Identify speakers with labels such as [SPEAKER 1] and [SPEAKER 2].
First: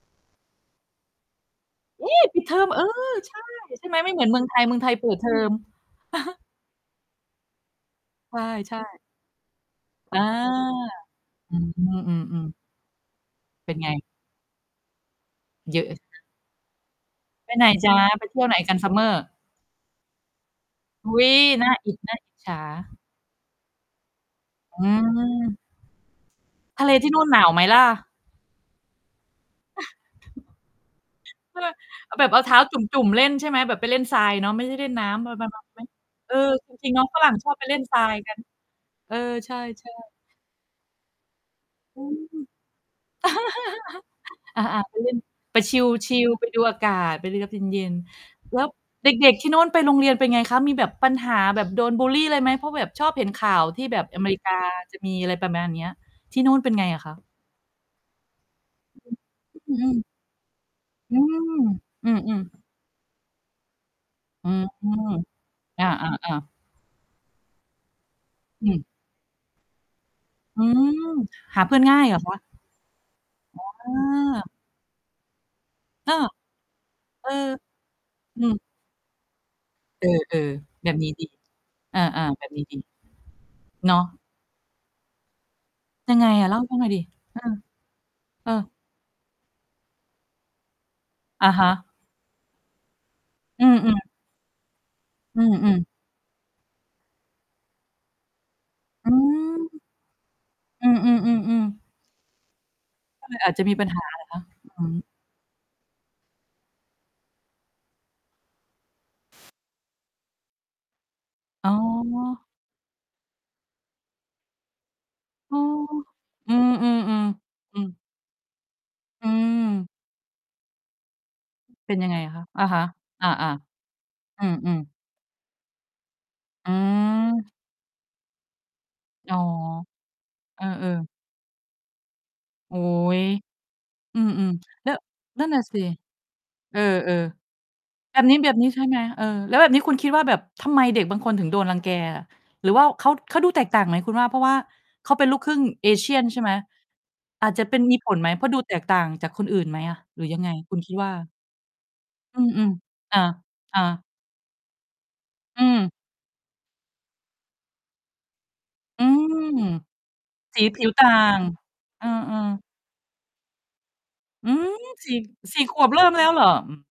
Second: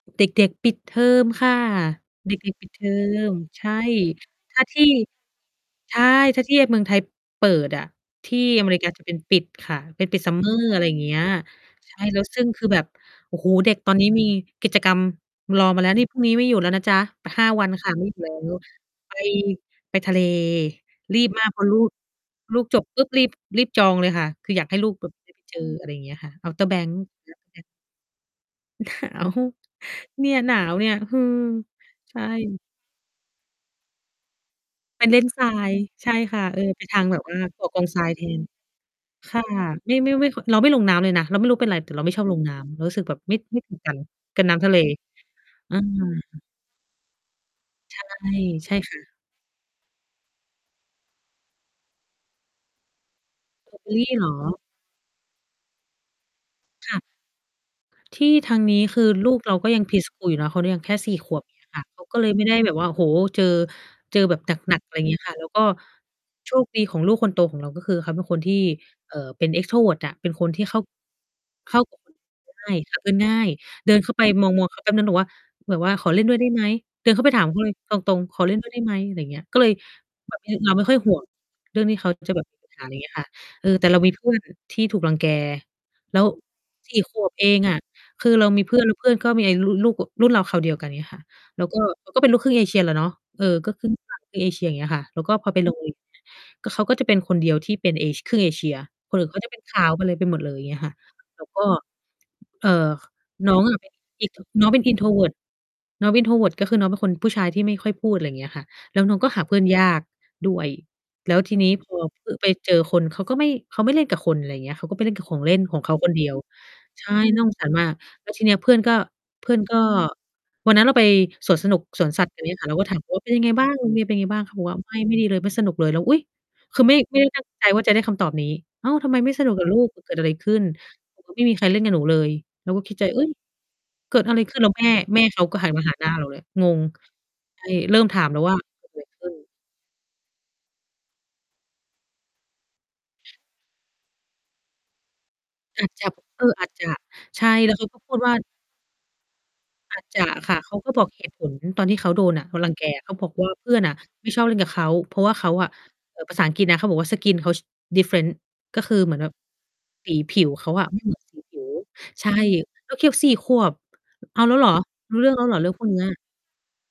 [SPEAKER 1] เด็ก ๆ ปิดเทอมค่ะ
[SPEAKER 2] เอ๊!
[SPEAKER 1] เด
[SPEAKER 2] ปิด
[SPEAKER 1] ็
[SPEAKER 2] เท
[SPEAKER 1] ก ๆ
[SPEAKER 2] อ
[SPEAKER 1] ปิ
[SPEAKER 2] ม
[SPEAKER 1] ด
[SPEAKER 2] เ
[SPEAKER 1] เ
[SPEAKER 2] อ
[SPEAKER 1] ท
[SPEAKER 2] อ
[SPEAKER 1] อ
[SPEAKER 2] ใ
[SPEAKER 1] ม
[SPEAKER 2] ช่
[SPEAKER 1] ใช่
[SPEAKER 2] ใช่ไหม? ไม่เหมือนเมืองไท
[SPEAKER 1] ถ้
[SPEAKER 2] ย
[SPEAKER 1] า
[SPEAKER 2] เม
[SPEAKER 1] ท
[SPEAKER 2] ือ
[SPEAKER 1] ี
[SPEAKER 2] งไ
[SPEAKER 1] ่
[SPEAKER 2] ทยเปิด เทอม
[SPEAKER 1] ใช่ ถ้าที่เมืองไทยเปิดอะ ท
[SPEAKER 2] ใ
[SPEAKER 1] ี
[SPEAKER 2] ช
[SPEAKER 1] ่
[SPEAKER 2] ่
[SPEAKER 1] อเม
[SPEAKER 2] ใช
[SPEAKER 1] ริ
[SPEAKER 2] ่
[SPEAKER 1] กาจะเป็นปิดค่ะ เป็น
[SPEAKER 2] อ
[SPEAKER 1] ปิ
[SPEAKER 2] า
[SPEAKER 1] ด summer อะไรอย่างเงี้ย
[SPEAKER 2] อื
[SPEAKER 1] ใช่ แล้วซึ่
[SPEAKER 2] อ
[SPEAKER 1] ง
[SPEAKER 2] ๆ ๆ
[SPEAKER 1] คือแบบ โอ้โฮ
[SPEAKER 2] เ
[SPEAKER 1] เ
[SPEAKER 2] ป
[SPEAKER 1] ด
[SPEAKER 2] ็
[SPEAKER 1] ็
[SPEAKER 2] น
[SPEAKER 1] ก
[SPEAKER 2] ไง?
[SPEAKER 1] ตอนนี้มี กิจกรรมรอ
[SPEAKER 2] เย
[SPEAKER 1] ม
[SPEAKER 2] อ
[SPEAKER 1] า
[SPEAKER 2] ะ
[SPEAKER 1] แล้ว
[SPEAKER 2] ใ
[SPEAKER 1] น
[SPEAKER 2] ช
[SPEAKER 1] ี
[SPEAKER 2] ่
[SPEAKER 1] ่
[SPEAKER 2] ไห
[SPEAKER 1] พรุ่
[SPEAKER 2] ม?
[SPEAKER 1] งนี้ไม่อยู่แล้วนะจ๊ะ ห้
[SPEAKER 2] ไ
[SPEAKER 1] า
[SPEAKER 2] ปไ
[SPEAKER 1] ว
[SPEAKER 2] หน
[SPEAKER 1] ัน
[SPEAKER 2] จ
[SPEAKER 1] ค่
[SPEAKER 2] ๊
[SPEAKER 1] ะ
[SPEAKER 2] ะ
[SPEAKER 1] ไม่อยู
[SPEAKER 2] ไ
[SPEAKER 1] ่
[SPEAKER 2] ป
[SPEAKER 1] แล้
[SPEAKER 2] เที่ยวไ
[SPEAKER 1] ว
[SPEAKER 2] หนกัน
[SPEAKER 1] ไป
[SPEAKER 2] summer?
[SPEAKER 1] ไปทะเล
[SPEAKER 2] อุ๊
[SPEAKER 1] รีบ
[SPEAKER 2] ย
[SPEAKER 1] มาก เพร
[SPEAKER 2] น
[SPEAKER 1] า
[SPEAKER 2] ่
[SPEAKER 1] ะ
[SPEAKER 2] า
[SPEAKER 1] ลู
[SPEAKER 2] อ
[SPEAKER 1] ก
[SPEAKER 2] ิจ น่าอิจฉ
[SPEAKER 1] ล
[SPEAKER 2] า
[SPEAKER 1] ูกจบปุ๊บ รีบ รีบจองเลยค่ะ คืออยากให้
[SPEAKER 2] อื
[SPEAKER 1] ลูกแบ
[SPEAKER 2] ม
[SPEAKER 1] บ ได้ไป เจอ อะไรอย่างเงี้ยค่ะ Outer
[SPEAKER 2] ทะเลนี่
[SPEAKER 1] banks
[SPEAKER 2] นู่นหนาวไหมล่ะ?
[SPEAKER 1] หนาว เนี่ยหนาวเนี่ย ฮือ
[SPEAKER 2] เออ เอ
[SPEAKER 1] ใช
[SPEAKER 2] าแบบเอาเท้
[SPEAKER 1] ่
[SPEAKER 2] าจุ่ม ๆ เล่นใช่ไหม แบบไปเล่นทรายเนาะ ไม่ได้เล่น
[SPEAKER 1] ไ
[SPEAKER 2] น
[SPEAKER 1] ป
[SPEAKER 2] ้
[SPEAKER 1] เล่น
[SPEAKER 2] ำ มัน
[SPEAKER 1] ทร
[SPEAKER 2] มั
[SPEAKER 1] า
[SPEAKER 2] น
[SPEAKER 1] ย
[SPEAKER 2] ไหม?
[SPEAKER 1] ใช่
[SPEAKER 2] เอ
[SPEAKER 1] ค
[SPEAKER 2] อ
[SPEAKER 1] ่ะ เออ
[SPEAKER 2] จ
[SPEAKER 1] ไป
[SPEAKER 2] ริง
[SPEAKER 1] ท
[SPEAKER 2] ๆ น
[SPEAKER 1] า
[SPEAKER 2] ้อ
[SPEAKER 1] ง
[SPEAKER 2] ง
[SPEAKER 1] แบ
[SPEAKER 2] ฝ
[SPEAKER 1] บ
[SPEAKER 2] ร
[SPEAKER 1] เ
[SPEAKER 2] ั่
[SPEAKER 1] อ
[SPEAKER 2] ง
[SPEAKER 1] อ
[SPEAKER 2] ชอบ
[SPEAKER 1] ก
[SPEAKER 2] ไป
[SPEAKER 1] ่อ
[SPEAKER 2] เล่
[SPEAKER 1] กอ
[SPEAKER 2] น
[SPEAKER 1] ง
[SPEAKER 2] ท
[SPEAKER 1] ท
[SPEAKER 2] ร
[SPEAKER 1] ร
[SPEAKER 2] า
[SPEAKER 1] าย
[SPEAKER 2] ย
[SPEAKER 1] แท
[SPEAKER 2] กัน
[SPEAKER 1] น
[SPEAKER 2] เออ
[SPEAKER 1] ค่ะ
[SPEAKER 2] ใช
[SPEAKER 1] ไ
[SPEAKER 2] ่
[SPEAKER 1] ม่ ไ
[SPEAKER 2] ๆ
[SPEAKER 1] ม่ ไม่ เราไม่ลงน้ำเลยนะ เราไม่รู้เป็นไร แต่เ
[SPEAKER 2] อื
[SPEAKER 1] ราไม่
[SPEAKER 2] ม
[SPEAKER 1] ชอบลงน้ำ เรารู้สึกแบบไม่ ไม่ถูกกันกับน้
[SPEAKER 2] อา
[SPEAKER 1] ำทะเล
[SPEAKER 2] ๆ ไปเล่น ไป
[SPEAKER 1] เอ
[SPEAKER 2] ช
[SPEAKER 1] อ
[SPEAKER 2] ิล ๆ ไปดูอากาศ ไปรับเย็
[SPEAKER 1] ใ
[SPEAKER 2] น
[SPEAKER 1] ช่
[SPEAKER 2] ๆ แล้ว
[SPEAKER 1] ใช่ค่
[SPEAKER 2] เด
[SPEAKER 1] ะ
[SPEAKER 2] ็ก ๆ ที่โน้นไปโรงเรียนเป็นไงคะ? มีแบบปัญหาแบบ โดนบุลลีอะไรไหม เพราะแบบชอบเห็นข่าว
[SPEAKER 1] สตรอ
[SPEAKER 2] ท
[SPEAKER 1] ว์
[SPEAKER 2] ี่
[SPEAKER 1] เบอร
[SPEAKER 2] แ
[SPEAKER 1] ์
[SPEAKER 2] บ
[SPEAKER 1] ร
[SPEAKER 2] บ
[SPEAKER 1] ีเ
[SPEAKER 2] อ
[SPEAKER 1] ห
[SPEAKER 2] เ
[SPEAKER 1] ร
[SPEAKER 2] ม
[SPEAKER 1] อ?
[SPEAKER 2] ริกา จะมีอะไรประมาณเนี้ย ที่นู่นเป็นไง
[SPEAKER 1] ค่
[SPEAKER 2] อ
[SPEAKER 1] ะ
[SPEAKER 2] ะคะ?
[SPEAKER 1] ที่ทางนี้ คือ ลูกเราก็
[SPEAKER 2] อื
[SPEAKER 1] ยัง
[SPEAKER 2] ม
[SPEAKER 1] pre-school อยู่เนาะ เขายังแค่ ส
[SPEAKER 2] อ
[SPEAKER 1] ี
[SPEAKER 2] ื
[SPEAKER 1] ่ ข
[SPEAKER 2] ม
[SPEAKER 1] วบ อย่างเงี้ยค่ะ เขา
[SPEAKER 2] อื
[SPEAKER 1] ก็เลย
[SPEAKER 2] ม
[SPEAKER 1] ไม่ได้
[SPEAKER 2] ๆ
[SPEAKER 1] แบบว่า โอ้โฮ เจอ เจอแบบ
[SPEAKER 2] อื
[SPEAKER 1] ห
[SPEAKER 2] ม
[SPEAKER 1] นัก ๆ อะไรอย่างเงี้ยค่ะ แล้วก็
[SPEAKER 2] อา ๆ ๆ
[SPEAKER 1] โชคดีของลูกคนโตของเรา ก็คือเขาเป็นคนที่
[SPEAKER 2] อืม
[SPEAKER 1] เอ่อ เป็น extrovert อะ เป็นคน
[SPEAKER 2] อ
[SPEAKER 1] ท
[SPEAKER 2] ื
[SPEAKER 1] ี่เข้า
[SPEAKER 2] ม หาเ
[SPEAKER 1] เ
[SPEAKER 2] พ
[SPEAKER 1] ข
[SPEAKER 2] ื่
[SPEAKER 1] ้
[SPEAKER 2] อ
[SPEAKER 1] า
[SPEAKER 2] น
[SPEAKER 1] ก
[SPEAKER 2] ง่
[SPEAKER 1] ับ
[SPEAKER 2] าย
[SPEAKER 1] ค
[SPEAKER 2] เห
[SPEAKER 1] น
[SPEAKER 2] รอ
[SPEAKER 1] อื
[SPEAKER 2] คะ?
[SPEAKER 1] ่น
[SPEAKER 2] อ
[SPEAKER 1] ง่าย หาเพื่อนง่าย
[SPEAKER 2] ๋
[SPEAKER 1] เดินเข้าไป
[SPEAKER 2] อ
[SPEAKER 1] มอง ๆ เขาแปบหนึ่ง แบบว่า แบบว่า "ข
[SPEAKER 2] อ
[SPEAKER 1] อ
[SPEAKER 2] า
[SPEAKER 1] เล่นด้วยได้ไหม?" เดินเข้
[SPEAKER 2] เ
[SPEAKER 1] า
[SPEAKER 2] อ
[SPEAKER 1] ไป
[SPEAKER 2] อ
[SPEAKER 1] ถามเขาเลยตรง ๆ "ข
[SPEAKER 2] อื
[SPEAKER 1] อเล่น
[SPEAKER 2] ม
[SPEAKER 1] ด้วย ได้ ไหม?" อะไรเงี้ย ก็เลย
[SPEAKER 2] เ
[SPEAKER 1] แบ
[SPEAKER 2] ออ
[SPEAKER 1] บเนี้ย เราไ
[SPEAKER 2] ๆ
[SPEAKER 1] ม่
[SPEAKER 2] แบ
[SPEAKER 1] ค่
[SPEAKER 2] บ
[SPEAKER 1] อย
[SPEAKER 2] นี
[SPEAKER 1] ห
[SPEAKER 2] ้
[SPEAKER 1] ่ว
[SPEAKER 2] ดี
[SPEAKER 1] ง เรื่องนี้
[SPEAKER 2] อ
[SPEAKER 1] เขา
[SPEAKER 2] า
[SPEAKER 1] จะ
[SPEAKER 2] ๆ
[SPEAKER 1] แบ
[SPEAKER 2] แบ
[SPEAKER 1] บ
[SPEAKER 2] บ
[SPEAKER 1] ไม่
[SPEAKER 2] นี้
[SPEAKER 1] มีปั
[SPEAKER 2] ด
[SPEAKER 1] ญ
[SPEAKER 2] ี
[SPEAKER 1] หา อะไรอย่างเงี้ยค่ะ เออ แต่
[SPEAKER 2] เนา
[SPEAKER 1] เรา
[SPEAKER 2] ะ
[SPEAKER 1] มี เพื่อน ที่ถูกรังแก
[SPEAKER 2] ยั
[SPEAKER 1] แล้
[SPEAKER 2] งไง
[SPEAKER 1] ว
[SPEAKER 2] อะ เล่าให้ฟังหน่อ
[SPEAKER 1] ส
[SPEAKER 2] ย
[SPEAKER 1] ี
[SPEAKER 2] ส
[SPEAKER 1] ่
[SPEAKER 2] ิ
[SPEAKER 1] ขวบ
[SPEAKER 2] อื
[SPEAKER 1] เอ
[SPEAKER 2] อ
[SPEAKER 1] งอะ คือเร
[SPEAKER 2] เอ
[SPEAKER 1] า
[SPEAKER 2] อ
[SPEAKER 1] มี เพื่อน แล้วเพื่อนก็มี ล ล ลูก รุ่นราวคราวเดียวกัน อย่างเงี้ยค่ะ
[SPEAKER 2] อะ
[SPEAKER 1] แ
[SPEAKER 2] ฮ
[SPEAKER 1] ล้ว ก็
[SPEAKER 2] ะ
[SPEAKER 1] ก็เป็นลูกครึ่งเอเชียแหละเนาะ เออ
[SPEAKER 2] อื
[SPEAKER 1] ก็ครึ่ง
[SPEAKER 2] อ ๆ
[SPEAKER 1] เอเชีย อย่างเงี้ยค่ะ แล้วก็
[SPEAKER 2] อื
[SPEAKER 1] พอไป โร
[SPEAKER 2] อ
[SPEAKER 1] ง
[SPEAKER 2] ๆ
[SPEAKER 1] เรียน อย่างเงี้ย ก็เขาก็จะเป็นคนเดียวที่เป็นเอ ครึ่งเอเชีย
[SPEAKER 2] อื
[SPEAKER 1] คนอื่นเขาจะเป็น ข
[SPEAKER 2] ม
[SPEAKER 1] าว หมดเลย ไปหมดเลย อย่างเงี้ย
[SPEAKER 2] อื
[SPEAKER 1] ค่ะ
[SPEAKER 2] ม
[SPEAKER 1] แล้วก็
[SPEAKER 2] ๆ ๆ ๆ
[SPEAKER 1] เอ่อ
[SPEAKER 2] ก็เลย อ
[SPEAKER 1] น
[SPEAKER 2] าจ
[SPEAKER 1] ้อ
[SPEAKER 2] จ
[SPEAKER 1] ง
[SPEAKER 2] ะม
[SPEAKER 1] อ
[SPEAKER 2] ี
[SPEAKER 1] ะ
[SPEAKER 2] ป
[SPEAKER 1] เป
[SPEAKER 2] ัญ
[SPEAKER 1] ็น
[SPEAKER 2] หา เหรอคะ?
[SPEAKER 1] intro น้องเป็
[SPEAKER 2] อื
[SPEAKER 1] น
[SPEAKER 2] อ
[SPEAKER 1] introvert น้องเป็น introvert ก็คือ น้องเป็นคนผู้ชายที่ไม่ค่อยพูด อะไรอย่างเงี้ยค่ะ แล้วน้องก็หาเพื่อนยากด้วย แล้วที
[SPEAKER 2] อ
[SPEAKER 1] น
[SPEAKER 2] ๋
[SPEAKER 1] ี้
[SPEAKER 2] อ
[SPEAKER 1] พอ พ ไปเจอคน เขาก็ไม่ เขาไม่เล่นกับคน อะไรอย่างเงี้ย เขาก็ไปเล่นกับของเล
[SPEAKER 2] อ
[SPEAKER 1] ่
[SPEAKER 2] ๋อ
[SPEAKER 1] นของเขาคนเดียว
[SPEAKER 2] อืม
[SPEAKER 1] ใช่
[SPEAKER 2] ๆ
[SPEAKER 1] น่าสงสาร
[SPEAKER 2] ๆ อื
[SPEAKER 1] มา
[SPEAKER 2] ม
[SPEAKER 1] ก แล้วทีเนี้ยเพื่อนก็
[SPEAKER 2] อื
[SPEAKER 1] เพื่อนก็
[SPEAKER 2] ม
[SPEAKER 1] วันนั้นเราไปสวนสนุก
[SPEAKER 2] เป็น
[SPEAKER 1] ส
[SPEAKER 2] ยั
[SPEAKER 1] ว
[SPEAKER 2] ง
[SPEAKER 1] น
[SPEAKER 2] ไง
[SPEAKER 1] สัต
[SPEAKER 2] อ
[SPEAKER 1] ว์
[SPEAKER 2] ะ
[SPEAKER 1] แถ
[SPEAKER 2] คะ?
[SPEAKER 1] วเนี้ย
[SPEAKER 2] อ
[SPEAKER 1] ค
[SPEAKER 2] ะ
[SPEAKER 1] ่ะ เร
[SPEAKER 2] ฮ
[SPEAKER 1] าก
[SPEAKER 2] ะ
[SPEAKER 1] ็ถาม เขาว่า
[SPEAKER 2] อ
[SPEAKER 1] "เป็นยังไ
[SPEAKER 2] า
[SPEAKER 1] งบ้าง? โรงเรียนเป็นไงบ้
[SPEAKER 2] ๆ
[SPEAKER 1] า
[SPEAKER 2] อ
[SPEAKER 1] ง?" เขาบอก
[SPEAKER 2] ื
[SPEAKER 1] ว่า
[SPEAKER 2] อ
[SPEAKER 1] "ไ
[SPEAKER 2] ๆ
[SPEAKER 1] ม่ ไม่ดีเลย ไม่สนุกเลย" เรา อุ๊ย!
[SPEAKER 2] อื
[SPEAKER 1] คือไม่ ไม่ได้ตั้ง
[SPEAKER 2] ม
[SPEAKER 1] ใจว่าจะได้คำตอบนี้ "อ้าว ทำไมไม
[SPEAKER 2] อ
[SPEAKER 1] ่
[SPEAKER 2] ๋อ
[SPEAKER 1] สนุกล่ะลูก เกิดอะไรขึ้
[SPEAKER 2] เ
[SPEAKER 1] น?"
[SPEAKER 2] ออ ๆ
[SPEAKER 1] บอก ว่า "ไม่มีใครเล่นกับหนูเลย" เรา
[SPEAKER 2] โอ๊
[SPEAKER 1] ก็คิดในใจ เอ
[SPEAKER 2] ย
[SPEAKER 1] ๊ย เ
[SPEAKER 2] อ
[SPEAKER 1] ก
[SPEAKER 2] ื
[SPEAKER 1] ิดอะไร
[SPEAKER 2] อ
[SPEAKER 1] ขึ้น แล้ว แ
[SPEAKER 2] ๆ
[SPEAKER 1] ม
[SPEAKER 2] แล้
[SPEAKER 1] ่
[SPEAKER 2] ว
[SPEAKER 1] แม่เข
[SPEAKER 2] นั
[SPEAKER 1] า
[SPEAKER 2] ่น
[SPEAKER 1] ก
[SPEAKER 2] น
[SPEAKER 1] ็
[SPEAKER 2] ่ะ
[SPEAKER 1] หัน
[SPEAKER 2] สิ
[SPEAKER 1] มาหาหน้าเราเลย ง
[SPEAKER 2] เอ
[SPEAKER 1] ง
[SPEAKER 2] อ
[SPEAKER 1] ใช่ เริ่ม
[SPEAKER 2] ๆ แบ
[SPEAKER 1] ถา
[SPEAKER 2] บ
[SPEAKER 1] ม
[SPEAKER 2] นี้
[SPEAKER 1] แล้ว
[SPEAKER 2] แบ
[SPEAKER 1] ว่
[SPEAKER 2] บ
[SPEAKER 1] า
[SPEAKER 2] นี้ ใช่
[SPEAKER 1] "เก
[SPEAKER 2] ไหม?
[SPEAKER 1] ิดอ
[SPEAKER 2] เอ
[SPEAKER 1] ะไรข
[SPEAKER 2] อ
[SPEAKER 1] ึ้น?"
[SPEAKER 2] แล้วแบบนี้คุณคิดว่าแบบ ทำไมเด็กบางคนถึงโดนรังแก อะ? หรือว่าเขา เขาดูแตกต่างไหมคุณว่า เพราะว่าเขาเป็นลูกครึ่ง
[SPEAKER 1] อาจจะ
[SPEAKER 2] Asian ใช่
[SPEAKER 1] เอ
[SPEAKER 2] ไหม?
[SPEAKER 1] อ อาจจะ ใช
[SPEAKER 2] อ
[SPEAKER 1] ่
[SPEAKER 2] าจจะ
[SPEAKER 1] แล
[SPEAKER 2] เ
[SPEAKER 1] ้
[SPEAKER 2] ป
[SPEAKER 1] ว
[SPEAKER 2] ็
[SPEAKER 1] เ
[SPEAKER 2] น
[SPEAKER 1] ขา
[SPEAKER 2] มี
[SPEAKER 1] ก็
[SPEAKER 2] ผ
[SPEAKER 1] พู
[SPEAKER 2] ล
[SPEAKER 1] ด
[SPEAKER 2] ไหม?
[SPEAKER 1] ว่า
[SPEAKER 2] เพราะดูแตกต่างจากคนอื่นไหมอ
[SPEAKER 1] อ
[SPEAKER 2] ะ
[SPEAKER 1] าจจ
[SPEAKER 2] หรื
[SPEAKER 1] ะ
[SPEAKER 2] อยังไง
[SPEAKER 1] ค่ะ เ
[SPEAKER 2] ค
[SPEAKER 1] ข
[SPEAKER 2] ุ
[SPEAKER 1] า
[SPEAKER 2] ณค
[SPEAKER 1] ก็
[SPEAKER 2] ิด
[SPEAKER 1] บ
[SPEAKER 2] ว
[SPEAKER 1] อก
[SPEAKER 2] ่า?
[SPEAKER 1] เหตุผลตอนที่เขาโดน
[SPEAKER 2] อื
[SPEAKER 1] น่ะ โดนร
[SPEAKER 2] ม
[SPEAKER 1] ังแกอะ เข
[SPEAKER 2] ๆ
[SPEAKER 1] า
[SPEAKER 2] อา
[SPEAKER 1] บอกว่า เพื่
[SPEAKER 2] อ
[SPEAKER 1] อนอะ
[SPEAKER 2] า
[SPEAKER 1] ไม่ชอบเล่นกับเขา เพราะว่าเขา
[SPEAKER 2] อื
[SPEAKER 1] อะ
[SPEAKER 2] ม
[SPEAKER 1] เออ ภาษาอังกฤษนะ เขาบอกว่า "skin เขา different" ก็คื
[SPEAKER 2] อ
[SPEAKER 1] อ
[SPEAKER 2] ื
[SPEAKER 1] เหมือนแบบ
[SPEAKER 2] ม
[SPEAKER 1] สีผิว
[SPEAKER 2] สี
[SPEAKER 1] เขา
[SPEAKER 2] ผ
[SPEAKER 1] อ
[SPEAKER 2] ิ
[SPEAKER 1] ะ
[SPEAKER 2] ว
[SPEAKER 1] ไม
[SPEAKER 2] ต
[SPEAKER 1] ่
[SPEAKER 2] ่า
[SPEAKER 1] เหมือนสี
[SPEAKER 2] ง
[SPEAKER 1] ผิว
[SPEAKER 2] เออ
[SPEAKER 1] ใช่
[SPEAKER 2] ๆ
[SPEAKER 1] แล้วคิด 4 ขวบ เอา
[SPEAKER 2] อื
[SPEAKER 1] แล้วเ
[SPEAKER 2] ม
[SPEAKER 1] หรอ?
[SPEAKER 2] สี
[SPEAKER 1] ร
[SPEAKER 2] ่
[SPEAKER 1] ู้เรื่องแล้วเหร
[SPEAKER 2] ส
[SPEAKER 1] อ
[SPEAKER 2] ี่
[SPEAKER 1] เรื่อ
[SPEAKER 2] ข
[SPEAKER 1] งพ
[SPEAKER 2] ว
[SPEAKER 1] ว
[SPEAKER 2] บ
[SPEAKER 1] กเ
[SPEAKER 2] เ
[SPEAKER 1] น
[SPEAKER 2] ร
[SPEAKER 1] ี
[SPEAKER 2] ิ่
[SPEAKER 1] ้
[SPEAKER 2] ม
[SPEAKER 1] ย
[SPEAKER 2] แล้วเหรอ? อืม